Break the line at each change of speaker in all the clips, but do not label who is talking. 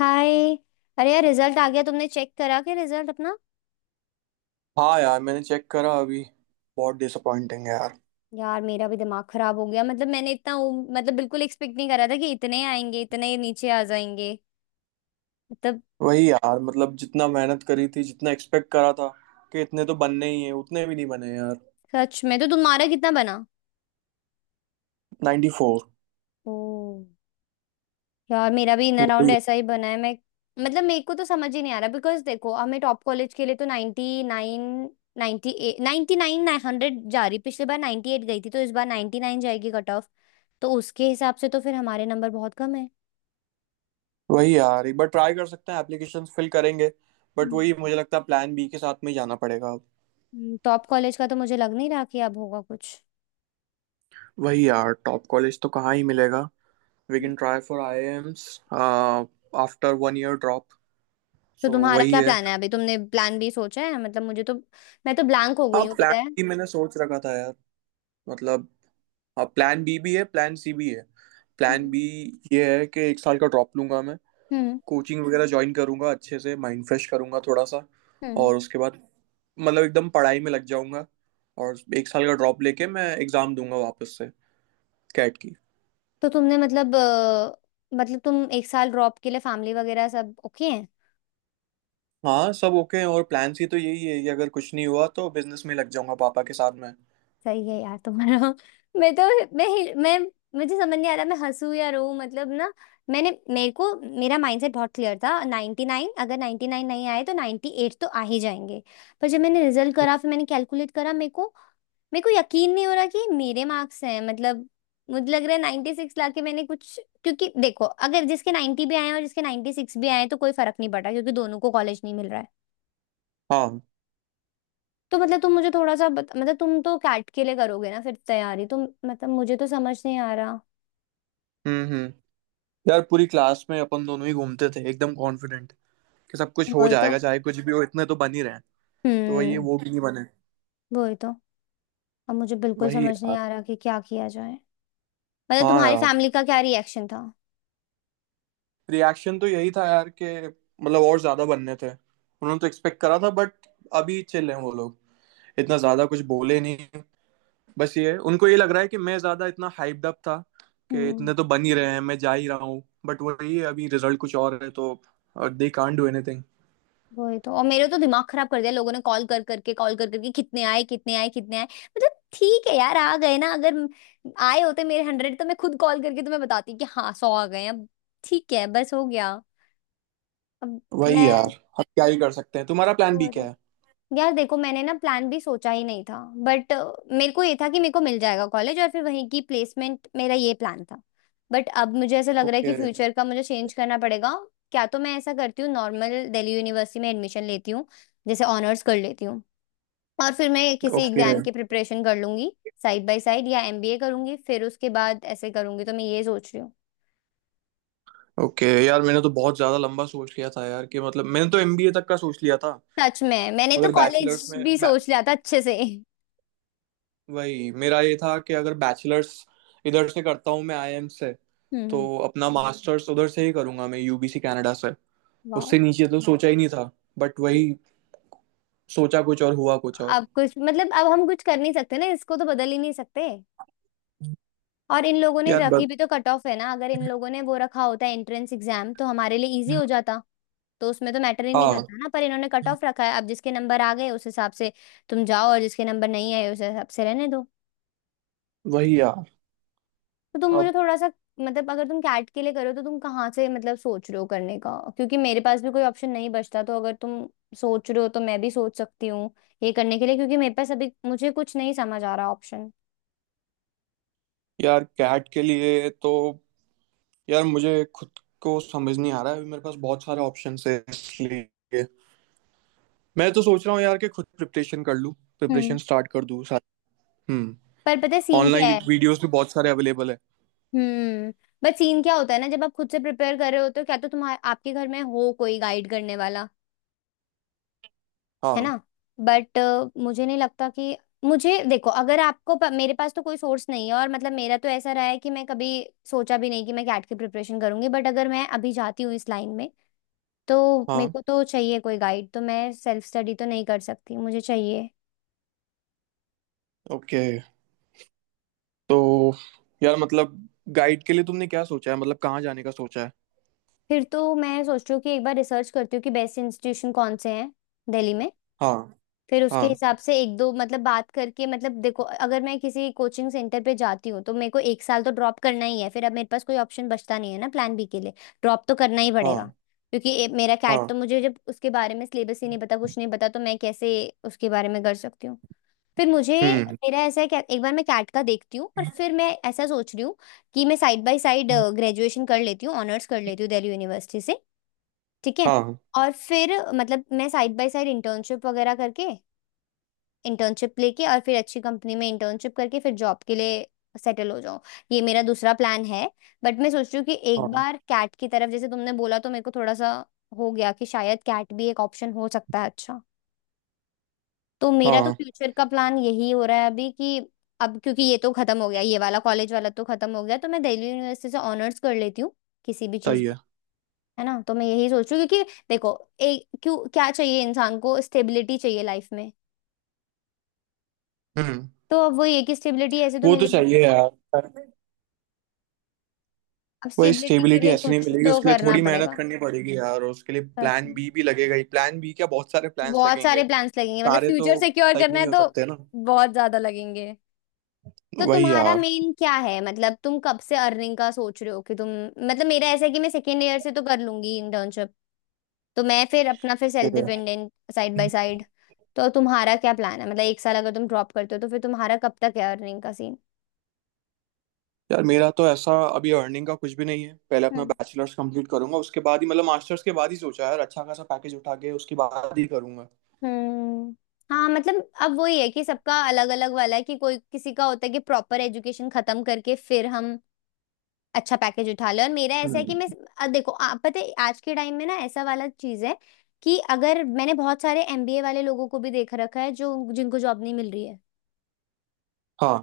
हाय। अरे यार, रिजल्ट आ गया। तुमने चेक करा क्या रिजल्ट अपना?
हाँ यार, मैंने चेक करा अभी। बहुत डिसअपॉइंटिंग है यार।
यार, मेरा भी दिमाग खराब हो गया। मतलब मैंने इतना मतलब बिल्कुल एक्सपेक्ट नहीं करा था कि इतने आएंगे, इतने नीचे आ जाएंगे मतलब।
वही यार, मतलब जितना मेहनत करी थी, जितना एक्सपेक्ट करा था कि इतने तो बनने ही हैं, उतने भी नहीं बने यार।
सच में, तो तुम्हारा कितना बना?
94।
ओ। यार, मेरा भी इन अराउंड
वही।
ऐसा ही बना है। मैं मतलब मेरे को तो समझ ही नहीं आ रहा, बिकॉज देखो, हमें टॉप कॉलेज के लिए तो 99, 98, 99, 100 जा रही। पिछली बार 98 गई थी, तो इस बार 99 जाएगी कट ऑफ। तो उसके हिसाब से तो फिर हमारे नंबर बहुत कम
वही यार, एक बार ट्राई कर सकते हैं, एप्लीकेशन फिल करेंगे, बट वही,
है।
मुझे लगता है प्लान बी के साथ में ही जाना पड़ेगा अब।
टॉप कॉलेज का तो मुझे लग नहीं रहा कि अब होगा कुछ।
वही यार, टॉप कॉलेज तो कहाँ ही मिलेगा। We
hmm.
Can try for AIIMS after one year drop.
तो
सो
तुम्हारा
वही
क्या
है।
प्लान है अभी? तुमने प्लान भी सोचा है? मतलब मुझे तो, मैं तो ब्लैंक हो
हाँ,
गई हूँ,
प्लान
पता है।
बी मैंने सोच रखा था यार। मतलब, प्लान बी भी है, प्लान सी भी है। Plan
hmm.
बी ये है कि एक साल का ड्रॉप लूंगा मैं।
हम्म।
कोचिंग वगैरह ज्वाइन करूंगा, अच्छे से माइंड फ्रेश करूंगा थोड़ा सा।
हम्म।
और उसके बाद मतलब एकदम पढ़ाई में लग जाऊंगा। और एक साल का ड्रॉप लेके मैं एग्ज़ाम दूंगा वापस से, कैट की।
तो तुमने मतलब मतलब तुम एक साल ड्रॉप के लिए फैमिली वगैरह सब ओके?
हाँ सब ओके हैं, और प्लान सी तो यही है कि अगर कुछ नहीं हुआ तो बिजनेस में लग जाऊंगा पापा के साथ में।
सही है यार तुम्हारा मैं तो, मैं हिल- मैं मुझे समझ नहीं आ रहा मैं हंसू या रो। मतलब ना, मैंने मेरे को मेरा माइंडसेट बहुत क्लियर था। 99, अगर 99 नहीं आए तो 98 तो आ ही जाएंगे। पर जब मैंने रिजल्ट करा, फिर मैंने कैलकुलेट करा, मेरे को यकीन नहीं हो रहा कि ये मेरे मार्क्स हैं मतलब। मुझे लग रहा है 96 लाके मैंने कुछ, क्योंकि देखो, अगर जिसके 90 भी आए हैं और जिसके 96 भी आए हैं, तो कोई फर्क नहीं पड़ा, क्योंकि दोनों को कॉलेज नहीं मिल रहा है।
हाँ।
तो मतलब तुम मुझे थोड़ा सा मतलब तुम तो कैट के लिए करोगे ना फिर तैयारी तुम? मतलब मुझे तो समझ नहीं आ रहा।
हम्म। यार, पूरी क्लास में अपन दोनों ही घूमते थे एकदम कॉन्फिडेंट कि सब कुछ हो
वही तो।
जाएगा, चाहे कुछ भी हो इतने तो बन ही रहे हैं। तो वही है,
हम्म।
वो भी नहीं बने।
वही तो। अब मुझे बिल्कुल
वही
समझ नहीं
यार।
आ रहा कि क्या किया जाए। मतलब
हाँ
तुम्हारी
यार,
फैमिली का क्या रिएक्शन था?
रिएक्शन तो यही था यार कि मतलब और ज्यादा बनने थे, उन्होंने तो एक्सपेक्ट करा था, बट अभी चिल हैं वो लोग। इतना ज्यादा कुछ बोले नहीं। बस ये उनको ये लग रहा है कि मैं ज्यादा इतना हाइप्ड अप था कि
हम्म।
इतने तो बन ही रहे हैं, मैं जा ही रहा हूँ, बट वही है, अभी रिजल्ट कुछ और है, तो दे कांट डू एनीथिंग।
वही तो। और मेरे तो दिमाग खराब कर दिया लोगों ने, कॉल कर करके, कॉल कर करके, कितने आए, कितने आए, कितने आए। मतलब ठीक है यार, आ गए ना। अगर आए होते मेरे 100, तो मैं खुद कॉल करके तुम्हें बताती कि हाँ 100 आ गए अब, ठीक है, बस हो गया। अब
वही
मैं,
यार, हम क्या ही कर सकते हैं, तुम्हारा प्लान भी क्या है।
यार देखो, मैंने ना प्लान भी सोचा ही नहीं था। बट मेरे को ये था कि मेरे को मिल जाएगा कॉलेज, और फिर वहीं की प्लेसमेंट, मेरा ये प्लान था। बट अब मुझे ऐसा लग रहा है
ओके।
कि फ्यूचर का मुझे चेंज करना पड़ेगा। क्या तो मैं ऐसा करती हूँ, नॉर्मल दिल्ली यूनिवर्सिटी में एडमिशन लेती हूँ, जैसे ऑनर्स कर लेती हूँ, और फिर मैं किसी
ओके।
एग्जाम की प्रिपरेशन कर लूंगी साइड बाय साइड, या एमबीए करूंगी फिर उसके बाद, ऐसे करूंगी, तो मैं ये सोच रही हूँ।
ओके यार, मैंने तो बहुत ज्यादा लंबा सोच लिया था यार कि मतलब मैंने तो एमबीए तक का सोच लिया था।
सच में, मैंने तो
अगर बैचलर्स
कॉलेज
में,
भी सोच लिया था अच्छे से
वही, मेरा ये था कि अगर बैचलर्स इधर से करता हूँ मैं आईआईएम से,
हम्म।
तो अपना मास्टर्स उधर से ही करूंगा मैं यूबीसी कनाडा से।
वाह।
उससे नीचे तो सोचा ही नहीं था। बट वही, सोचा कुछ और हुआ कुछ और।
अब कुछ मतलब, अब हम कुछ कर नहीं सकते ना, इसको तो बदल ही नहीं सकते। और इन लोगों ने
यार बस।
रखी भी तो कट ऑफ है ना। अगर इन लोगों ने वो रखा होता है एंट्रेंस एग्जाम, तो हमारे लिए इजी हो जाता। तो उसमें तो मैटर ही नहीं
हाँ।
करता ना, पर इन्होंने कट ऑफ रखा है। अब जिसके नंबर आ गए उस हिसाब से तुम जाओ, और जिसके नंबर नहीं आए उस हिसाब से रहने दो।
वही यार।
तो तुम मुझे
अब।
थोड़ा सा, मतलब अगर तुम कैट के लिए करो तो तुम कहाँ से मतलब सोच रहे हो करने का? क्योंकि मेरे पास भी कोई ऑप्शन नहीं बचता, तो अगर तुम सोच रहे हो, तो मैं भी सोच सकती हूँ ये करने के लिए, क्योंकि मेरे पास अभी, मुझे कुछ नहीं समझ आ रहा ऑप्शन।
यार कैट के लिए तो, यार मुझे खुद को समझ नहीं आ रहा है, अभी मेरे पास बहुत सारे ऑप्शन है इसलिए। मैं तो सोच रहा हूँ यार कि खुद प्रिपरेशन कर लूँ, प्रिपरेशन स्टार्ट कर दूँ सारी। हम्म।
पर पता है सीन क्या
ऑनलाइन
है?
वीडियोस भी बहुत सारे अवेलेबल है।
हम्म। बट सीन क्या होता है ना, जब आप खुद से प्रिपेयर कर रहे होते हो, क्या तो तुम्हारे आपके घर में हो कोई गाइड करने वाला, है ना?
हाँ
बट मुझे नहीं लगता कि, मुझे देखो, अगर मेरे पास तो कोई सोर्स नहीं है, और मतलब मेरा तो ऐसा रहा है कि मैं कभी सोचा भी नहीं कि मैं कैट की प्रिपरेशन करूंगी। बट अगर मैं अभी जाती हूँ इस लाइन में, तो मेरे
हाँ।
को तो चाहिए कोई गाइड, तो मैं सेल्फ स्टडी तो नहीं कर सकती, मुझे चाहिए।
ओके। तो यार मतलब गाइड के लिए तुमने क्या सोचा है, मतलब कहाँ जाने का सोचा है।
फिर तो मैं सोच रही हूँ कि एक बार रिसर्च करती हूँ कि बेस्ट इंस्टीट्यूशन कौन से हैं दिल्ली में।
हाँ।
फिर उसके
हाँ।
हिसाब से एक दो मतलब बात करके, मतलब देखो, अगर मैं किसी कोचिंग सेंटर पे जाती हूँ, तो मेरे को एक साल तो ड्रॉप करना ही है, फिर अब मेरे पास कोई ऑप्शन बचता नहीं है ना प्लान बी के लिए। ड्रॉप तो करना ही पड़ेगा,
हाँ।
क्योंकि मेरा कैट तो,
हाँ।
मुझे जब उसके बारे में सिलेबस ही नहीं पता, कुछ नहीं पता, तो मैं कैसे उसके बारे में कर सकती हूँ? फिर मुझे,
हम्म।
मेरा ऐसा है कि एक बार मैं कैट का देखती हूँ, और फिर मैं ऐसा सोच रही हूँ कि मैं साइड बाय साइड ग्रेजुएशन कर लेती हूँ, ऑनर्स कर लेती हूँ दिल्ली यूनिवर्सिटी से, ठीक है।
हाँ।
और फिर मतलब मैं साइड बाय साइड इंटर्नशिप वगैरह करके, इंटर्नशिप लेके, और फिर अच्छी कंपनी में इंटर्नशिप करके, फिर जॉब के लिए सेटल हो जाऊं। ये मेरा दूसरा प्लान है। बट मैं सोच रही हूँ कि एक
हाँ।
बार कैट की तरफ, जैसे तुमने बोला, तो मेरे को थोड़ा सा हो गया कि शायद कैट भी एक ऑप्शन हो सकता है अच्छा। तो मेरा तो
हाँ।
फ्यूचर का प्लान यही हो रहा है अभी, कि अब क्योंकि ये तो खत्म हो गया, ये वाला कॉलेज वाला तो खत्म हो गया, तो मैं दिल्ली यूनिवर्सिटी से ऑनर्स कर लेती हूँ किसी भी चीज
सही
में,
है।
है ना। तो मैं यही सोच रही हूँ, क्योंकि देखो, एक क्यों, क्या चाहिए इंसान को? स्टेबिलिटी चाहिए लाइफ में।
हम्म।
तो अब वो ये कि स्टेबिलिटी ऐसे तो
वो तो
मिलेगी
चाहिए
ना,
यार।
अब
वही,
स्टेबिलिटी के
स्टेबिलिटी
लिए
ऐसे नहीं
कुछ
मिलेगी,
तो
उसके लिए
करना
थोड़ी मेहनत
पड़ेगा।
करनी पड़ेगी यार, और उसके लिए
सच
प्लान
में,
बी भी लगेगा ही, प्लान बी क्या, बहुत सारे प्लान्स
बहुत
लगेंगे।
सारे प्लान्स लगेंगे, मतलब
सारे तो
फ्यूचर सिक्योर
सही
करना है
नहीं हो
तो
सकते ना।
बहुत ज्यादा लगेंगे। तो
वही
तुम्हारा
यार,
मेन क्या है, मतलब तुम कब से अर्निंग का सोच रहे हो कि तुम, मतलब मेरा ऐसा है कि मैं सेकेंड ईयर से तो कर लूंगी इंटर्नशिप, तो मैं फिर अपना फिर self dependent side by side. तो तुम्हारा क्या प्लान है, मतलब एक साल अगर तुम ड्रॉप करते हो, तो फिर तुम्हारा कब तक है अर्निंग का सीन?
यार मेरा तो ऐसा, अभी अर्निंग का कुछ भी नहीं है, पहले अपना बैचलर्स कंप्लीट करूंगा, उसके बाद ही मतलब मास्टर्स के बाद ही सोचा है यार, अच्छा खासा पैकेज उठा के उसके बाद ही करूंगा।
हम्म। हाँ मतलब, अब वही है कि सबका अलग अलग वाला है, कि कोई किसी का होता है कि प्रॉपर एजुकेशन खत्म करके फिर हम अच्छा पैकेज उठा ले, और मेरा ऐसा है कि मैं
हम्म।
देखो, आप पता है आज के टाइम में ना ऐसा वाला चीज है कि, अगर मैंने बहुत सारे एमबीए वाले लोगों को भी देख रखा है जो, जिनको जॉब नहीं मिल रही है,
हाँ।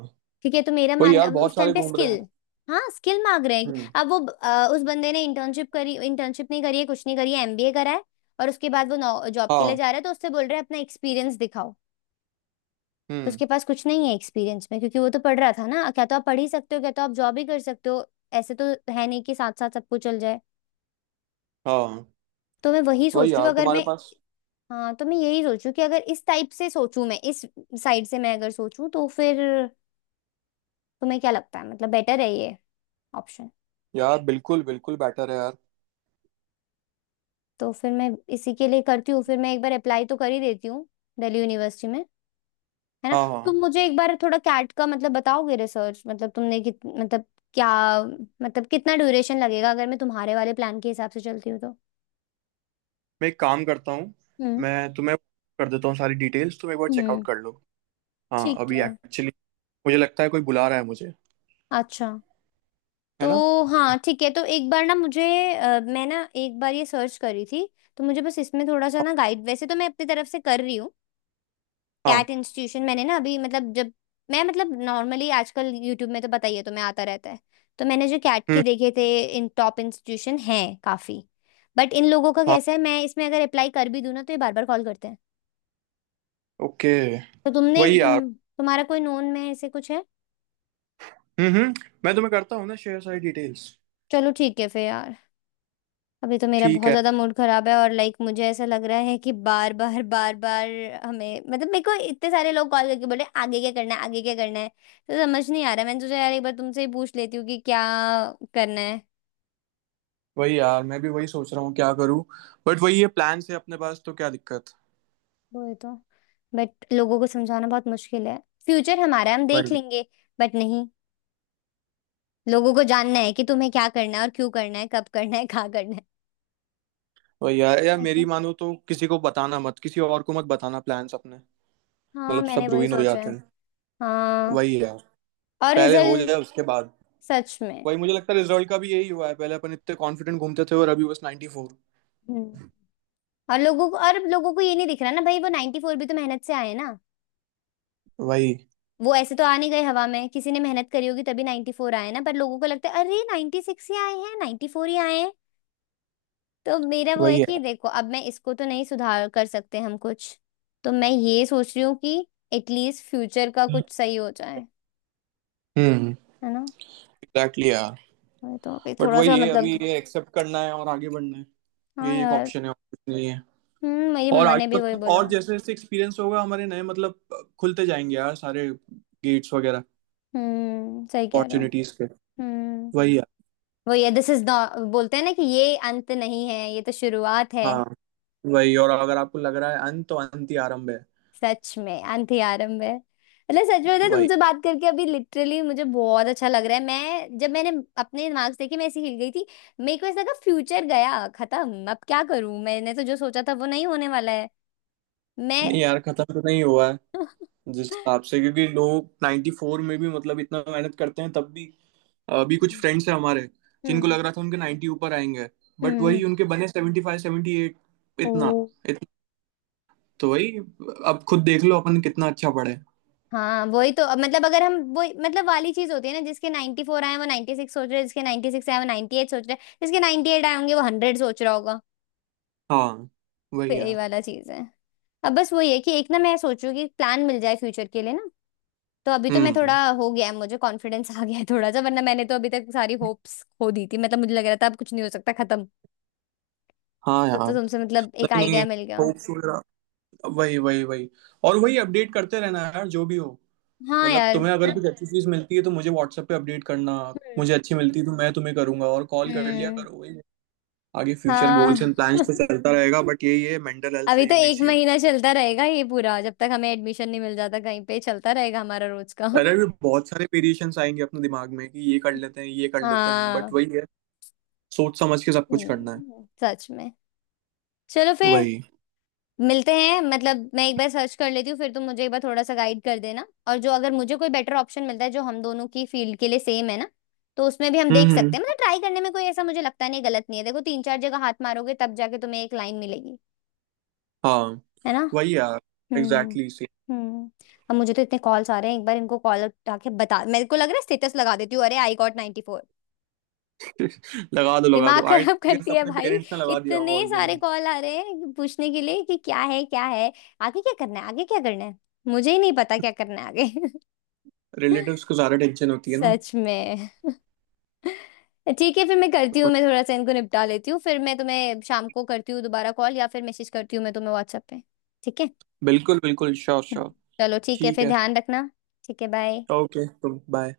ठीक है। तो मेरा
वही
मानना
यार, बहुत
उस टाइम
सारे
पे
घूम रहे
स्किल,
हैं।
हाँ, स्किल मांग रहे हैं।
हम्म।
अब वो उस बंदे ने इंटर्नशिप करी, इंटर्नशिप नहीं करी है, कुछ नहीं करी है, एमबीए करा है, और उसके बाद वो जॉब के लिए
हाँ।
जा रहा है, तो उससे बोल रहे हैं अपना एक्सपीरियंस दिखाओ। तो
हम्म।
उसके पास कुछ नहीं है एक्सपीरियंस में, क्योंकि वो तो पढ़ रहा था ना। क्या तो आप पढ़ ही सकते हो, क्या तो आप जॉब ही कर सकते हो, ऐसे तो है नहीं कि साथ साथ सब कुछ चल जाए।
हाँ।
तो मैं वही सोच
वही
रही
यार
हूँ, अगर
तुम्हारे
मैं,
पास।
हाँ, तो मैं यही सोचूं कि अगर इस टाइप से सोचूं, मैं इस साइड से मैं अगर सोचूं, तो फिर तुम्हें क्या लगता है, मतलब बेटर है ये ऑप्शन?
यार बिल्कुल बिल्कुल बेटर है यार।
तो फिर मैं इसी के लिए करती हूँ, फिर मैं एक बार अप्लाई तो कर ही देती हूँ दिल्ली यूनिवर्सिटी में, है ना।
हाँ हाँ।
तुम मुझे एक बार थोड़ा कैट का मतलब बताओगे रिसर्च, मतलब तुमने कित मतलब क्या मतलब कितना ड्यूरेशन लगेगा अगर मैं तुम्हारे वाले प्लान के हिसाब से चलती हूँ तो?
मैं एक काम करता हूँ,
हम्म।
मैं तुम्हें कर देता हूँ सारी डिटेल्स, तुम एक बार चेकआउट
हम्म।
कर लो। हाँ
ठीक
अभी
है।
एक्चुअली मुझे लगता है कोई बुला रहा है मुझे।
अच्छा।
है
तो
ना।
हाँ ठीक है, तो एक बार ना मुझे मैं ना एक बार ये सर्च करी थी, तो मुझे बस इसमें थोड़ा सा
हाँ
ना गाइड। वैसे तो मैं अपनी तरफ से कर रही हूँ,
हाँ,
कैट इंस्टीट्यूशन मैंने ना अभी मतलब, जब मैं मतलब नॉर्मली आजकल यूट्यूब में तो पता ही है तुम्हें, आता रहता है, तो मैंने जो कैट के
हम्म।
देखे थे, इन टॉप इंस्टीट्यूशन हैं काफी, बट इन लोगों का
हाँ।
कैसा है, मैं इसमें अगर अप्लाई कर भी दूं ना, तो ये बार बार कॉल करते हैं।
ओके।
तो तुमने
वही
तुम
यार।
तुम्हारा कोई नोन में ऐसे कुछ है?
हम्म हम्म, मैं तुम्हें करता हूँ ना शेयर सारी डिटेल्स।
चलो ठीक है फिर यार, अभी तो मेरा
ठीक
बहुत
है।
ज्यादा मूड खराब है, और लाइक मुझे ऐसा लग रहा है कि बार बार बार बार हमें, मतलब मेरे को इतने सारे लोग कॉल करके बोले आगे क्या करना है, आगे क्या करना है, तो समझ नहीं आ रहा। मैंने सोचा यार एक बार तुमसे ही पूछ लेती हूँ कि क्या करना है।
वही यार, मैं भी वही सोच रहा हूँ क्या करूँ, बट वही है, प्लान से अपने पास तो क्या दिक्कत।
वो है तो, बट लोगों को समझाना बहुत मुश्किल है। फ्यूचर हमारा है, हम देख
वही।
लेंगे। बट नहीं, लोगों को जानना है कि तुम्हें क्या करना है, और क्यों करना है, कब करना है, कहाँ करना है।
वही यार, यार
ठीक
मेरी
है,
मानो तो किसी को बताना मत, किसी और को मत बताना प्लान्स अपने।
हाँ
मतलब
मैंने
सब
वही
रुइन हो
सोचा
जाते
है।
हैं।
हाँ
वही यार।
और
पहले हो
रिजल्ट।
जाए उसके बाद।
सच में।
वही, मुझे लगता है रिजल्ट का भी यही हुआ है, पहले अपन इतने कॉन्फिडेंट घूमते थे और अभी बस 94।
हम्म। और लोगों को ये नहीं दिख रहा ना भाई, वो 94 भी तो मेहनत से आए ना।
वही।
वो ऐसे तो आ नहीं गए हवा में, किसी ने मेहनत करी होगी तभी 94 आए ना। पर लोगों को लगता है अरे 96 ही आए हैं, 94 ही आए हैं। तो मेरा वो है
वही
कि
यार।
देखो अब मैं इसको तो नहीं सुधार कर सकते हम कुछ। तो मैं ये सोच रही हूँ कि एटलीस्ट फ्यूचर का कुछ सही हो जाए।
हम्म।
है ना।
एग्जैक्टली यार।
वही अभी
बट
थोड़ा
वही
सा
है, अभी ये एक्सेप्ट करना है और आगे बढ़ना है।
हाँ
ये एक
यार।
ऑप्शन है और कुछ नहीं।
मेरी
और
मम्मा ने
आगे
भी वही
मतलब
बोला।
और, जैसे जैसे एक्सपीरियंस होगा, हमारे नए मतलब खुलते जाएंगे यार सारे, गेट्स वगैरह,
सही कह रहे हो।
अपॉर्चुनिटीज के।
हम्म।
वही है।
वो ये दिस इज नॉट बोलते हैं ना कि ये अंत नहीं है, ये तो शुरुआत है।
हाँ। वही, और अगर आपको लग रहा है अंत, तो अंत ही आरंभ है।
सच में अंधी आरंभ है, सच में बताएं,
वही।
तुमसे बात करके अभी लिटरली मुझे बहुत अच्छा लग रहा है। मैं जब मैंने अपने मार्क्स देखे मैं ऐसी हिल गई थी। मेरे को ऐसा लगा फ्यूचर गया, खत्म, अब क्या करूं, मैंने तो जो सोचा था वो नहीं होने वाला है। मैं
नहीं यार, खत्म तो नहीं हुआ है। जिस हिसाब से, क्योंकि लोग 94 में भी मतलब इतना मेहनत करते हैं तब भी। अभी कुछ फ्रेंड्स हैं हमारे जिनको
हम्म
लग रहा था उनके 90 ऊपर आएंगे, बट
हम्म।
वही उनके बने 75 78।
ओ।
इतना। इतना। तो वही, अब खुद देख लो अपन कितना अच्छा पढ़े।
हाँ वही। तो अब अगर हम वो वाली चीज होती है ना, जिसके 94 फोर आए हैं, वो 96 सोच रहे हैं, जिसके 96 आए हैं, वो 98 सोच रहे हैं, जिसके 98 आए होंगे वो हंड्रेड सोच रहा।
हाँ। वही
फिर यही
यार।
वाला चीज है। अब बस वही है कि एक ना मैं सोचू कि प्लान मिल जाए फ्यूचर के लिए ना। तो अभी तो मैं थोड़ा
हम्म।
हो गया है, मुझे कॉन्फिडेंस आ गया है थोड़ा सा। वरना मैंने तो अभी तक सारी होप्स खो दी थी, मुझे लग रहा था अब कुछ नहीं हो सकता, खत्म।
हाँ
तो,
यार।
तो तुमसे एक
नहीं नहीं,
आइडिया मिल गया।
होप्स वगैरह। वही वही वही। और वही, अपडेट करते रहना यार, जो भी हो।
हाँ
मतलब
यार।
तुम्हें अगर
ठीक।
कुछ अच्छी चीज मिलती है तो मुझे WhatsApp पे अपडेट करना।
हम्म
मुझे अच्छी मिलती है तो मैं तुम्हें करूंगा, और कॉल कर लिया
हम्म।
करो। वही, आगे फ्यूचर गोल्स
हाँ
एंड प्लान्स तो चलता रहेगा, बट ये मेंटल हेल्थ
अभी
सही
तो
होनी
एक
चाहिए।
महीना चलता रहेगा ये पूरा, जब तक हमें एडमिशन नहीं मिल जाता कहीं पे चलता रहेगा हमारा रोज का
पहले भी बहुत सारे वेरिएशंस आएंगे अपने दिमाग में कि ये कर लेते हैं, ये कर लेते हैं, बट
हाँ।
वही है, सोच समझ के सब कुछ करना है।
हम्म। सच में। चलो फिर
वही।
मिलते हैं। मैं एक बार सर्च कर लेती हूँ, फिर तुम मुझे एक बार थोड़ा सा गाइड कर देना। और जो अगर मुझे कोई बेटर ऑप्शन मिलता है जो हम दोनों की फील्ड के लिए सेम है ना, तो उसमें भी हम देख
हम्म।
सकते हैं।
हम्म।
ट्राई करने में कोई ऐसा मुझे लगता नहीं गलत नहीं है। देखो तीन चार जगह हाथ मारोगे तब जाके तुम्हें एक लाइन मिलेगी।
हाँ।
है ना।
वही यार।
हम्म
एग्जैक्टली।
हम्म। अब मुझे तो इतने कॉल्स आ रहे हैं, एक बार इनको कॉल उठा के बता मेरे को लग रहा है स्टेटस लगा देती हूँ अरे आई गॉट 94।
लगा दो लगा
दिमाग
दो, आई
खराब
गेस
करती है
अपने
भाई।
पेरेंट्स ने लगा दिया होगा
इतने सारे
ऑलरेडी।
कॉल आ रहे हैं पूछने के लिए कि क्या है क्या है, आगे क्या करना है, आगे क्या करना है। मुझे ही नहीं पता क्या करना है आगे।
रिलेटिव्स को ज्यादा टेंशन होती है ना।
सच में। ठीक है फिर, मैं करती हूँ, मैं थोड़ा सा इनको निपटा लेती हूँ, फिर मैं तुम्हें शाम को करती हूँ दोबारा कॉल, या फिर मैसेज करती हूँ मैं तुम्हें व्हाट्सएप पे। ठीक है।
बिल्कुल बिल्कुल, श्योर
हम्म।
श्योर।
चलो ठीक है
ठीक
फिर,
है।
ध्यान रखना। ठीक है बाय।
ओके तो बाय।